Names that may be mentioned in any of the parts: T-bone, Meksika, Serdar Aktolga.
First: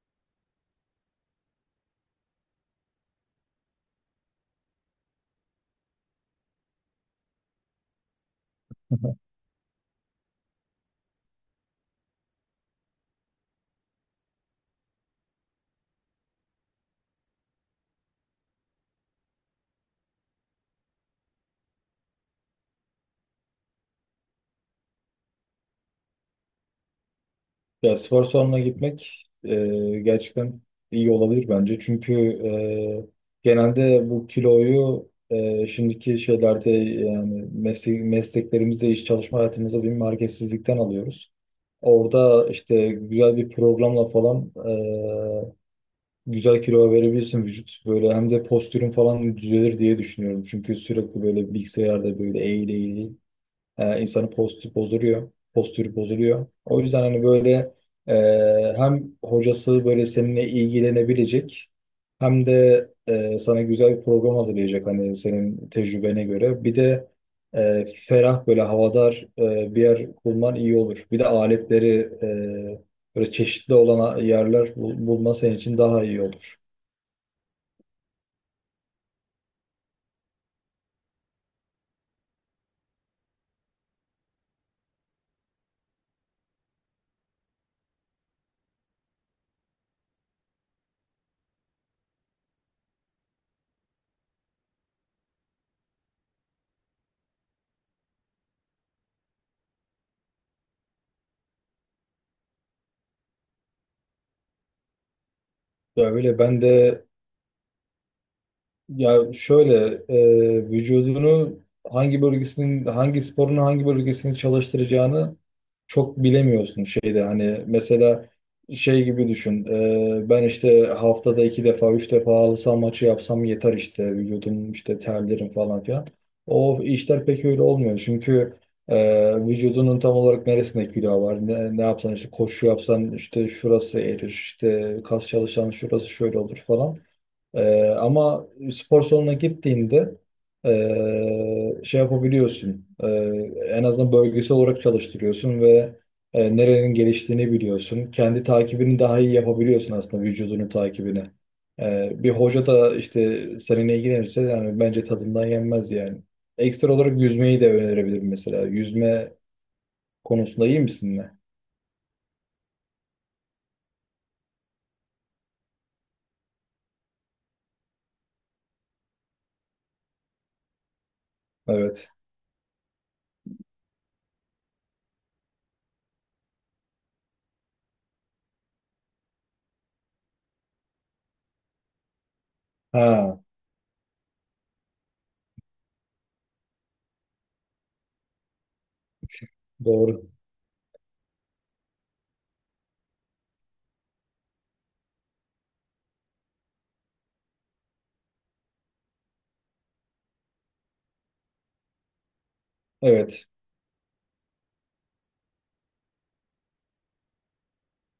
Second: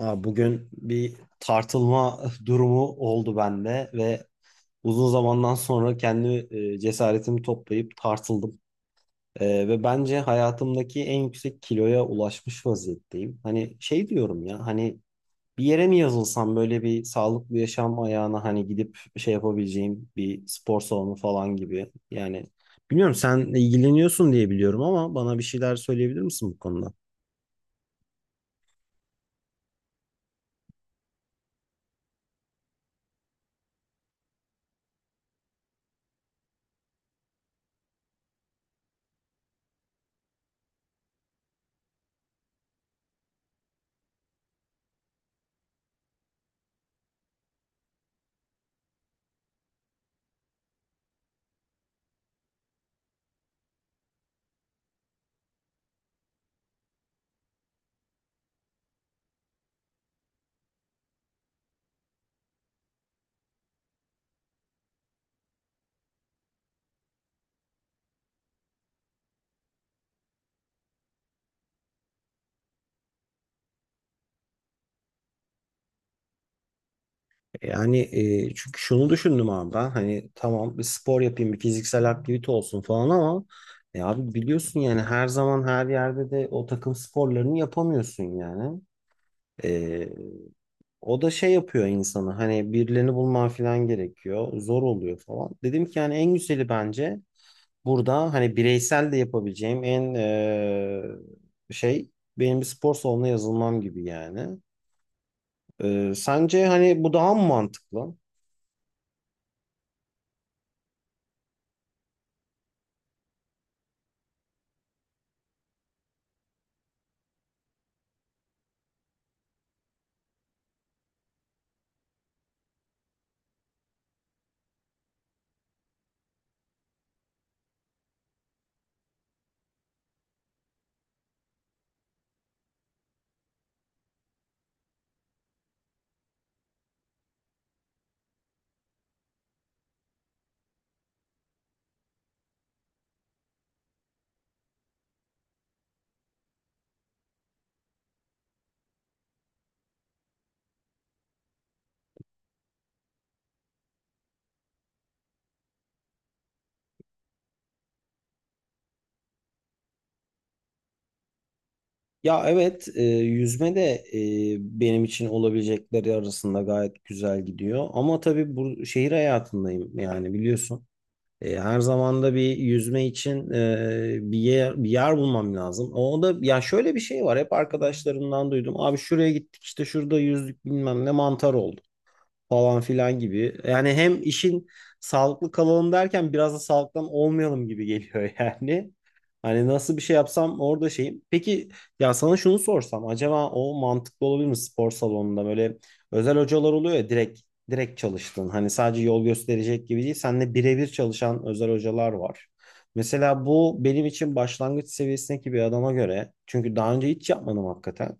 Ha, Bugün bir tartılma durumu oldu bende ve uzun zamandan sonra kendi cesaretimi toplayıp tartıldım. Ve bence hayatımdaki en yüksek kiloya ulaşmış vaziyetteyim. Hani şey diyorum ya, hani bir yere mi yazılsam, böyle bir sağlıklı yaşam ayağına, hani gidip şey yapabileceğim bir spor salonu falan gibi. Yani bilmiyorum, sen ilgileniyorsun diye biliyorum, ama bana bir şeyler söyleyebilir misin bu konuda? Ya spor salonuna gitmek gerçekten iyi olabilir bence. Çünkü genelde bu kiloyu şimdiki şeylerde yani mesleklerimizde, iş çalışma hayatımızda bir marketsizlikten alıyoruz. Orada işte güzel bir programla falan güzel kilo verebilirsin vücut. Böyle hem de postürün falan düzelir diye düşünüyorum. Çünkü sürekli böyle bilgisayarda böyle eğil eğil, E, insanın postü bozuluyor. Postürü bozuluyor. O yüzden hani böyle e, hem hocası böyle seninle ilgilenebilecek hem de sana güzel bir program hazırlayacak hani senin tecrübene göre. Bir de ferah böyle havadar bir yer bulman iyi olur. Bir de aletleri böyle çeşitli olan yerler bulma senin için daha iyi olur. Yani çünkü şunu düşündüm abi, ben hani tamam bir spor yapayım, bir fiziksel aktivite olsun falan, ama abi biliyorsun yani, her zaman her yerde de o takım sporlarını yapamıyorsun yani. E, O da şey yapıyor insanı, hani birilerini bulman falan gerekiyor, zor oluyor falan. Dedim ki yani en güzeli bence burada hani bireysel de yapabileceğim en şey, benim bir spor salonuna yazılmam gibi yani. Ya öyle ben Sence hani de. bu daha mı mantıklı? Ya şöyle, vücudunu hangi bölgesinin hangi sporun hangi bölgesini çalıştıracağını çok bilemiyorsun şeyde, hani mesela şey gibi düşün. Ben işte haftada 2 defa 3 defa halı saha maçı yapsam yeter, işte vücudum işte terlerim falan filan. O işler pek öyle olmuyor, çünkü vücudunun tam olarak neresinde kilo var, ne yapsan, işte koşu yapsan işte şurası erir, işte kas çalışan şurası şöyle olur falan. Ama spor salonuna gittiğinde şey yapabiliyorsun. En azından bölgesel olarak çalıştırıyorsun ve nerenin geliştiğini biliyorsun. Kendi takibini daha iyi yapabiliyorsun aslında, vücudunun takibini. Bir hoca da işte seninle ilgilenirse, yani bence tadından yenmez yani. Ekstra olarak yüzmeyi de önerebilirim mesela. Yüzme konusunda iyi misin? Ya evet, yüzme de benim için olabilecekleri arasında gayet güzel gidiyor. Ama tabii bu şehir hayatındayım yani, biliyorsun. Her Evet. zaman da bir yüzme için bir yer, bir yer bulmam lazım. O da, ya şöyle bir şey var, hep arkadaşlarımdan duydum. Abi şuraya gittik, işte şurada yüzdük, bilmem ne mantar oldu falan filan Ha, gibi. Yani hem işin sağlıklı kalalım derken biraz da sağlıktan olmayalım gibi geliyor yani. Hani nasıl bir şey doğru. yapsam orada şeyim. Peki ya sana şunu sorsam, acaba o mantıklı olabilir mi, spor salonunda böyle özel hocalar oluyor ya, direkt direkt çalıştın. Hani sadece yol gösterecek gibi değil. Seninle birebir çalışan özel hocalar var. Mesela Evet. bu benim için, başlangıç seviyesindeki bir adama göre, çünkü daha önce hiç yapmadım hakikaten.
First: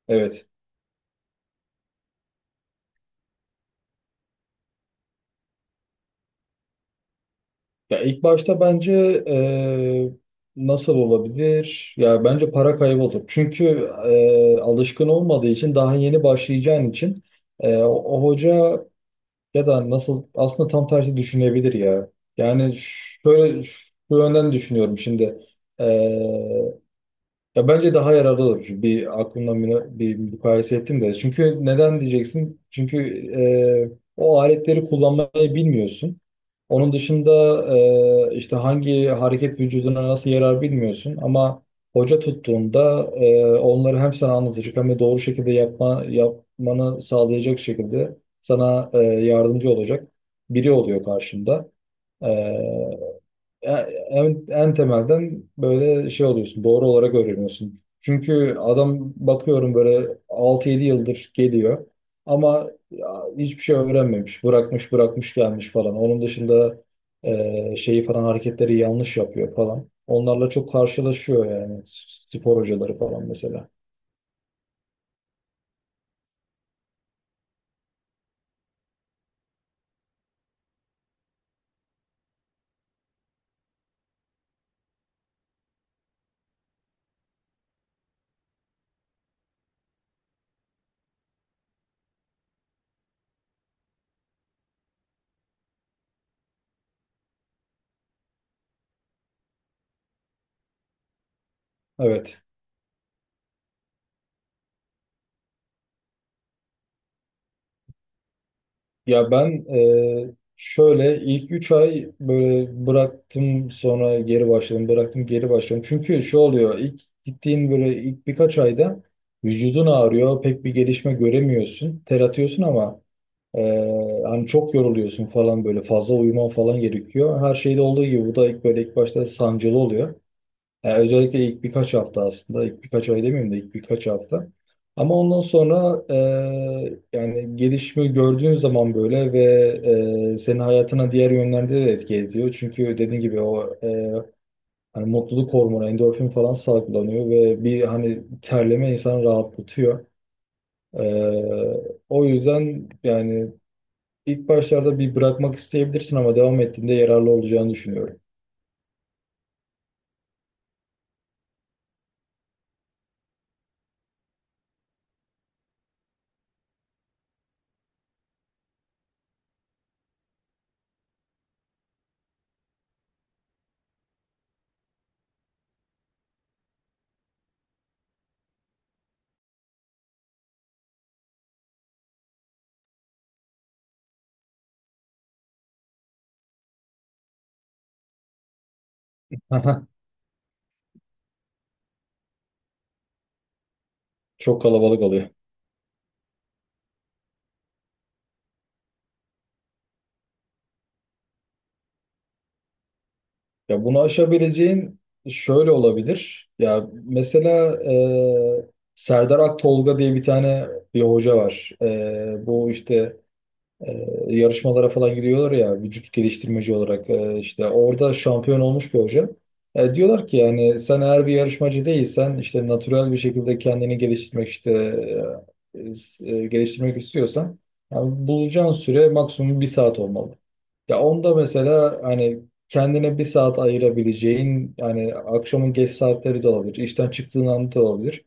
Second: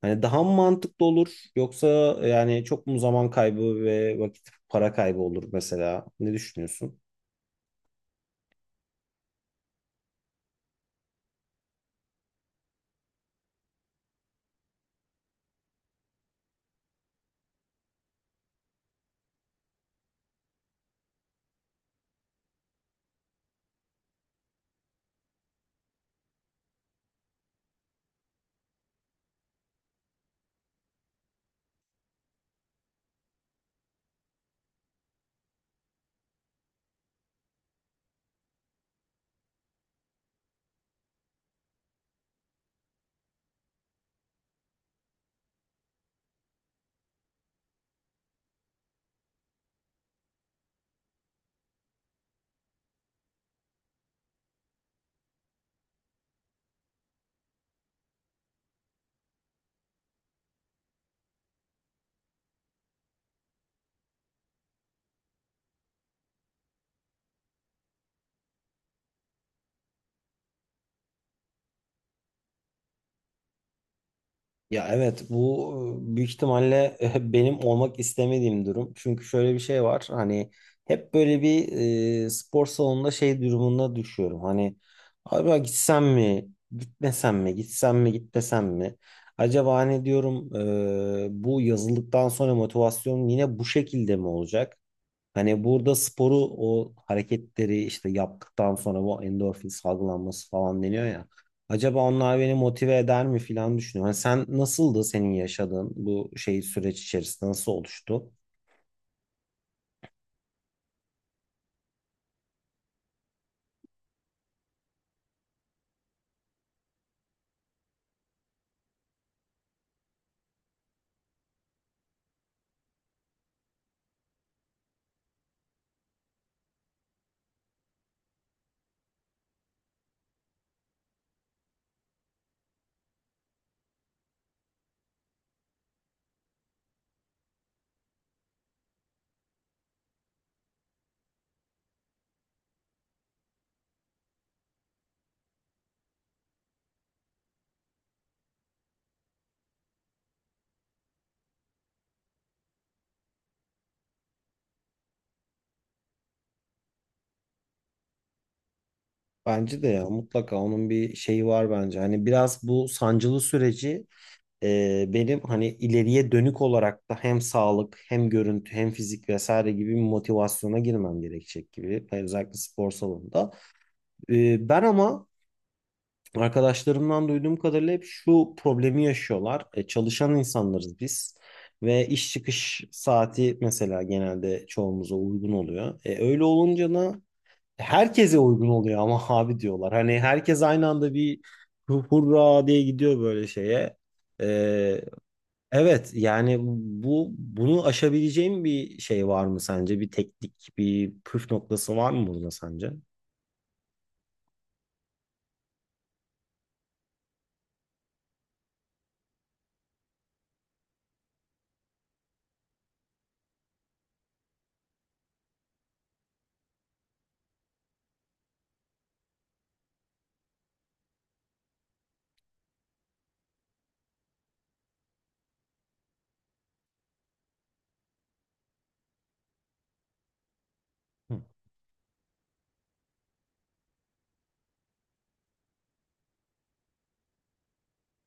Hani daha Evet. mı mantıklı olur yoksa yani çok mu zaman kaybı ve vakit para kaybı olur mesela? Ne düşünüyorsun? Ya ilk başta bence eee, nasıl olabilir? Ya bence para kaybı olur. Çünkü alışkın olmadığı için, daha yeni başlayacağın için, eee, o, o hoca ya da, nasıl, aslında tam tersi düşünebilir ya. Yani şöyle, şu yönden düşünüyorum şimdi. Ya bence daha yararlı olur. Çünkü bir aklımdan bir mukayese ettim de. Çünkü neden diyeceksin? Çünkü o aletleri kullanmayı bilmiyorsun. Onun dışında işte hangi hareket vücuduna nasıl yarar bilmiyorsun. Ama hoca tuttuğunda onları hem sana anlatacak, hem de doğru şekilde yapmanı sağlayacak şekilde sana yardımcı olacak biri oluyor karşında. E, en temelden böyle şey oluyorsun, doğru olarak öğreniyorsun. Çünkü adam bakıyorum böyle 6-7 yıldır geliyor, ama ya hiçbir şey öğrenmemiş. Bırakmış bırakmış gelmiş falan. Onun dışında şeyi falan, hareketleri yanlış yapıyor falan. Onlarla çok karşılaşıyor yani spor hocaları falan mesela. Ya evet, bu büyük ihtimalle benim olmak istemediğim durum. Çünkü şöyle bir şey var, hani hep böyle bir spor salonunda şey durumuna düşüyorum. Hani acaba gitsem mi gitmesem mi, gitsem mi gitmesem mi? Acaba hani diyorum bu yazıldıktan sonra motivasyon yine bu şekilde mi olacak? Hani burada sporu, o hareketleri işte yaptıktan sonra bu endorfin salgılanması falan deniyor ya. Acaba onlar Evet. beni motive eder mi falan düşünüyorum. Hani sen nasıldı, senin yaşadığın bu şey süreç içerisinde nasıl oluştu? Ya ben şöyle ilk 3 ay böyle bıraktım, sonra geri başladım, bıraktım, geri başladım. Çünkü şu oluyor, ilk gittiğin böyle ilk birkaç ayda vücudun ağrıyor, pek bir gelişme göremiyorsun. Ter atıyorsun ama e, hani çok yoruluyorsun falan, böyle fazla uyuman falan gerekiyor. Her şeyde olduğu gibi bu da ilk, böyle ilk başta sancılı oluyor. Yani özellikle ilk birkaç hafta aslında, ilk birkaç ay demeyeyim de ilk birkaç hafta. Ama ondan sonra yani gelişimi gördüğün zaman böyle, ve senin hayatına diğer yönlerde de etki ediyor. Çünkü dediğin gibi o hani mutluluk hormonu, endorfin falan salgılanıyor ve bir hani terleme insanı rahatlatıyor. E, o yüzden yani, İlk başlarda bir bırakmak isteyebilirsin ama devam ettiğinde yararlı olacağını düşünüyorum. Bence de ya mutlaka onun bir şeyi var bence. Hani biraz bu sancılı süreci benim hani ileriye dönük olarak da hem sağlık hem görüntü hem fizik vesaire gibi bir motivasyona girmem gerekecek gibi. Hani özellikle spor salonunda. Ben ama arkadaşlarımdan duyduğum kadarıyla hep şu problemi yaşıyorlar. Çalışan insanlarız biz ve iş çıkış saati mesela genelde çoğumuza uygun oluyor. Öyle olunca da herkese uygun oluyor ama abi Aha. diyorlar. Hani herkes aynı anda bir hurra diye gidiyor böyle şeye. Çok E, kalabalık oluyor. evet yani, bunu aşabileceğim bir şey var mı sence? Bir teknik, bir püf noktası var mı burada sence? Ya bunu aşabileceğin şöyle olabilir. Ya mesela Serdar Aktolga diye bir tane bir hoca var. Bu işte yarışmalara falan gidiyorlar ya, vücut geliştirmeci olarak işte orada şampiyon olmuş bir hoca. Diyorlar ki, yani sen eğer bir yarışmacı değilsen, işte natürel bir şekilde kendini geliştirmek, işte e, geliştirmek istiyorsan yani bulacağın süre maksimum 1 saat olmalı. Ya onda mesela, hani kendine 1 saat ayırabileceğin, yani akşamın geç saatleri de olabilir, işten çıktığın anda da olabilir.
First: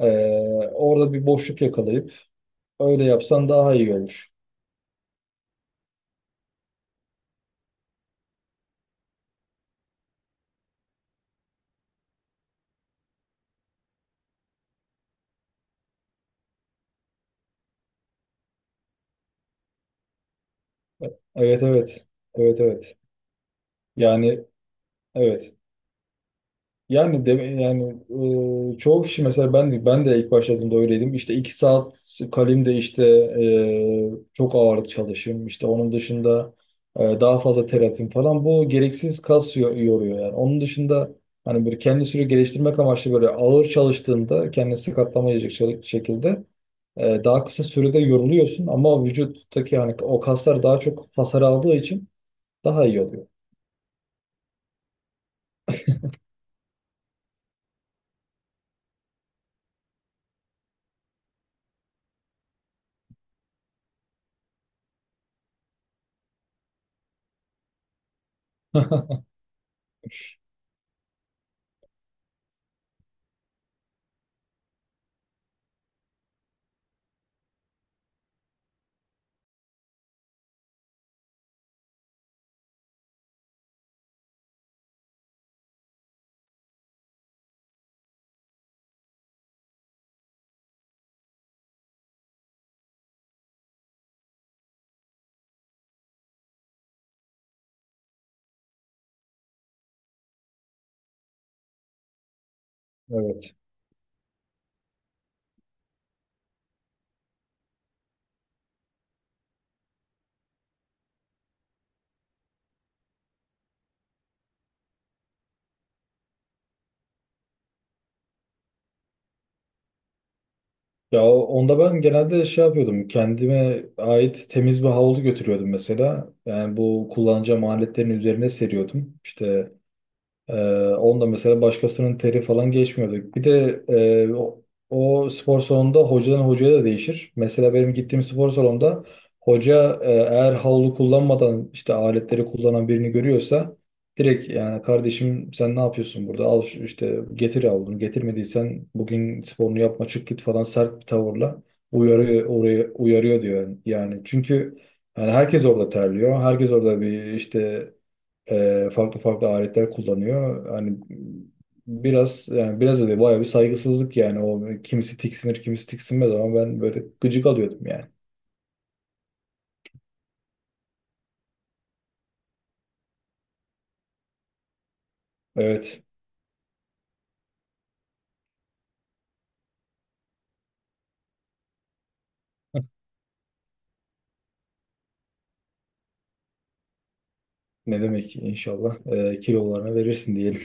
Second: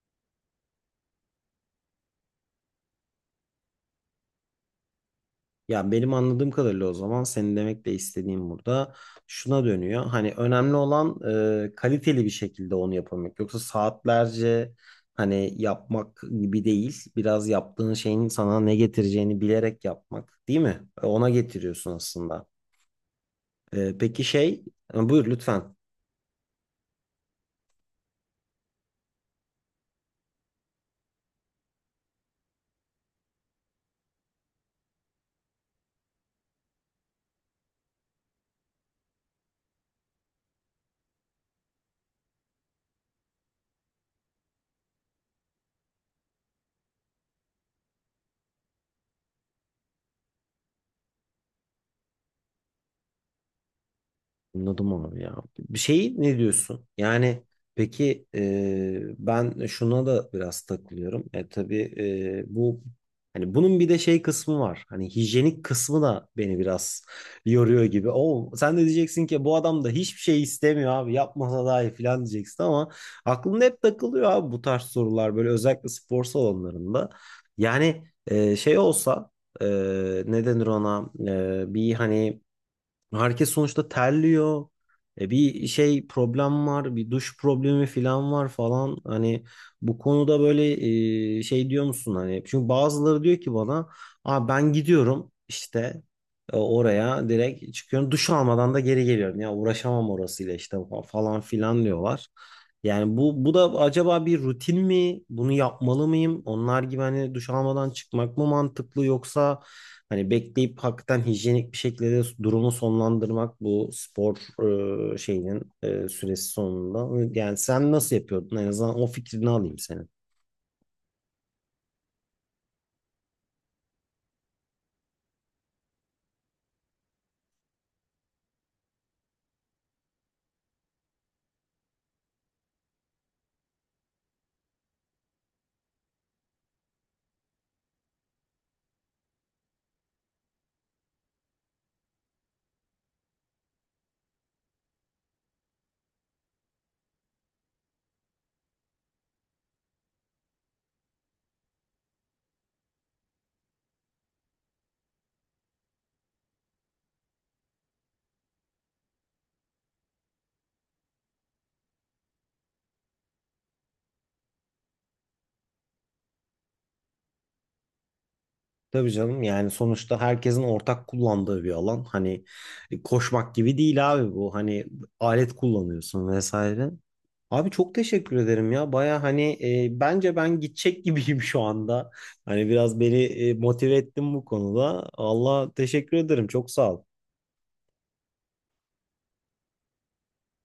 E, orada bir boşluk yakalayıp öyle yapsan daha iyi olur. Ya benim anladığım kadarıyla o zaman senin demek de istediğim burada şuna dönüyor. Hani önemli olan kaliteli bir şekilde onu yapabilmek. Yoksa saatlerce hani yapmak gibi değil. Biraz yaptığın şeyin sana ne getireceğini bilerek yapmak, değil mi? Ona Evet, getiriyorsun evet. aslında. Evet, evet. E, peki Yani, şey, Buyur evet. lütfen. Yani çoğu kişi, mesela ben de ilk başladığımda öyleydim. İşte 2 saat kalemde işte çok ağırlık çalışayım, İşte onun dışında daha fazla ter atayım falan. Bu gereksiz kas yoruyor yani. Onun dışında hani böyle kendi sürekli geliştirmek amaçlı, böyle ağır çalıştığında kendini sakatlamayacak şekilde, daha kısa sürede yoruluyorsun ama vücuttaki hani o kaslar daha çok hasar aldığı için daha iyi oluyor. Anladım abi ya. Bir şey, ne diyorsun? Yani peki, ben şuna da biraz takılıyorum. Tabii, bu hani bunun bir de şey kısmı var. Hani hijyenik kısmı da beni biraz yoruyor gibi. O sen de diyeceksin ki bu adam da hiçbir şey istemiyor abi, yapmasa daha iyi falan diyeceksin, ama aklımda hep takılıyor abi bu tarz sorular, böyle özellikle spor salonlarında. Yani şey olsa e, ne denir ona, bir hani, herkes sonuçta terliyor. E bir şey, problem var, bir duş problemi falan var falan. Hani bu konuda böyle şey diyor musun hani? Çünkü bazıları diyor ki bana, "Aa, ben gidiyorum işte oraya, direkt çıkıyorum. Duş almadan da geri geliyorum. Ya uğraşamam orasıyla işte falan filan" diyorlar. Yani bu Evet. da acaba bir rutin mi? Bunu yapmalı mıyım? Onlar gibi hani duş almadan çıkmak mı mantıklı, yoksa hani bekleyip hakikaten hijyenik bir şekilde durumu sonlandırmak, bu spor şeyinin süresi sonunda. Yani sen nasıl yapıyordun? En azından o fikrini alayım senin. Ya onda ben genelde şey yapıyordum. Kendime ait temiz bir havlu götürüyordum mesela. Yani bu kullanacağım aletlerin üzerine seriyordum İşte Ee, onda mesela başkasının teri falan geçmiyordu. Bir de o spor salonunda hocadan hocaya da değişir. Mesela benim gittiğim spor salonunda hoca eğer havlu kullanmadan işte aletleri kullanan birini görüyorsa direkt, yani, "Kardeşim sen ne yapıyorsun burada? Al işte getir havlunu. Getirmediysen bugün sporunu yapma, çık git," falan, sert bir tavırla uyarıyor, oraya uyarıyor diyor. Yani, çünkü yani herkes orada terliyor. Herkes orada bir işte farklı farklı aletler kullanıyor. Hani biraz, yani biraz da değil, bayağı bir saygısızlık yani. O, kimisi tiksinir, kimisi tiksinmez, ama ben böyle gıcık alıyordum yani. Tabii canım, yani sonuçta herkesin ortak kullandığı bir alan. Hani koşmak gibi değil abi bu. Hani alet Evet. kullanıyorsun vesaire. Abi çok teşekkür ederim ya. Baya hani bence ben gidecek gibiyim şu anda. Hani biraz beni motive ettin bu konuda. Allah teşekkür ederim. Çok sağ ol. Ne demek, inşallah. Kilolarına verirsin diyelim.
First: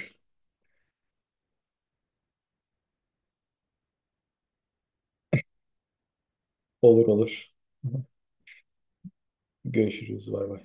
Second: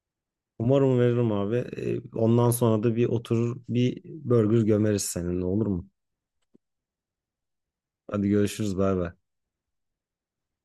Umarım veririm abi. Ondan sonra da bir oturur bir burger gömeriz seninle, olur mu? Olur, olur. Hadi görüşürüz, bay bay. Görüşürüz. Bay bay.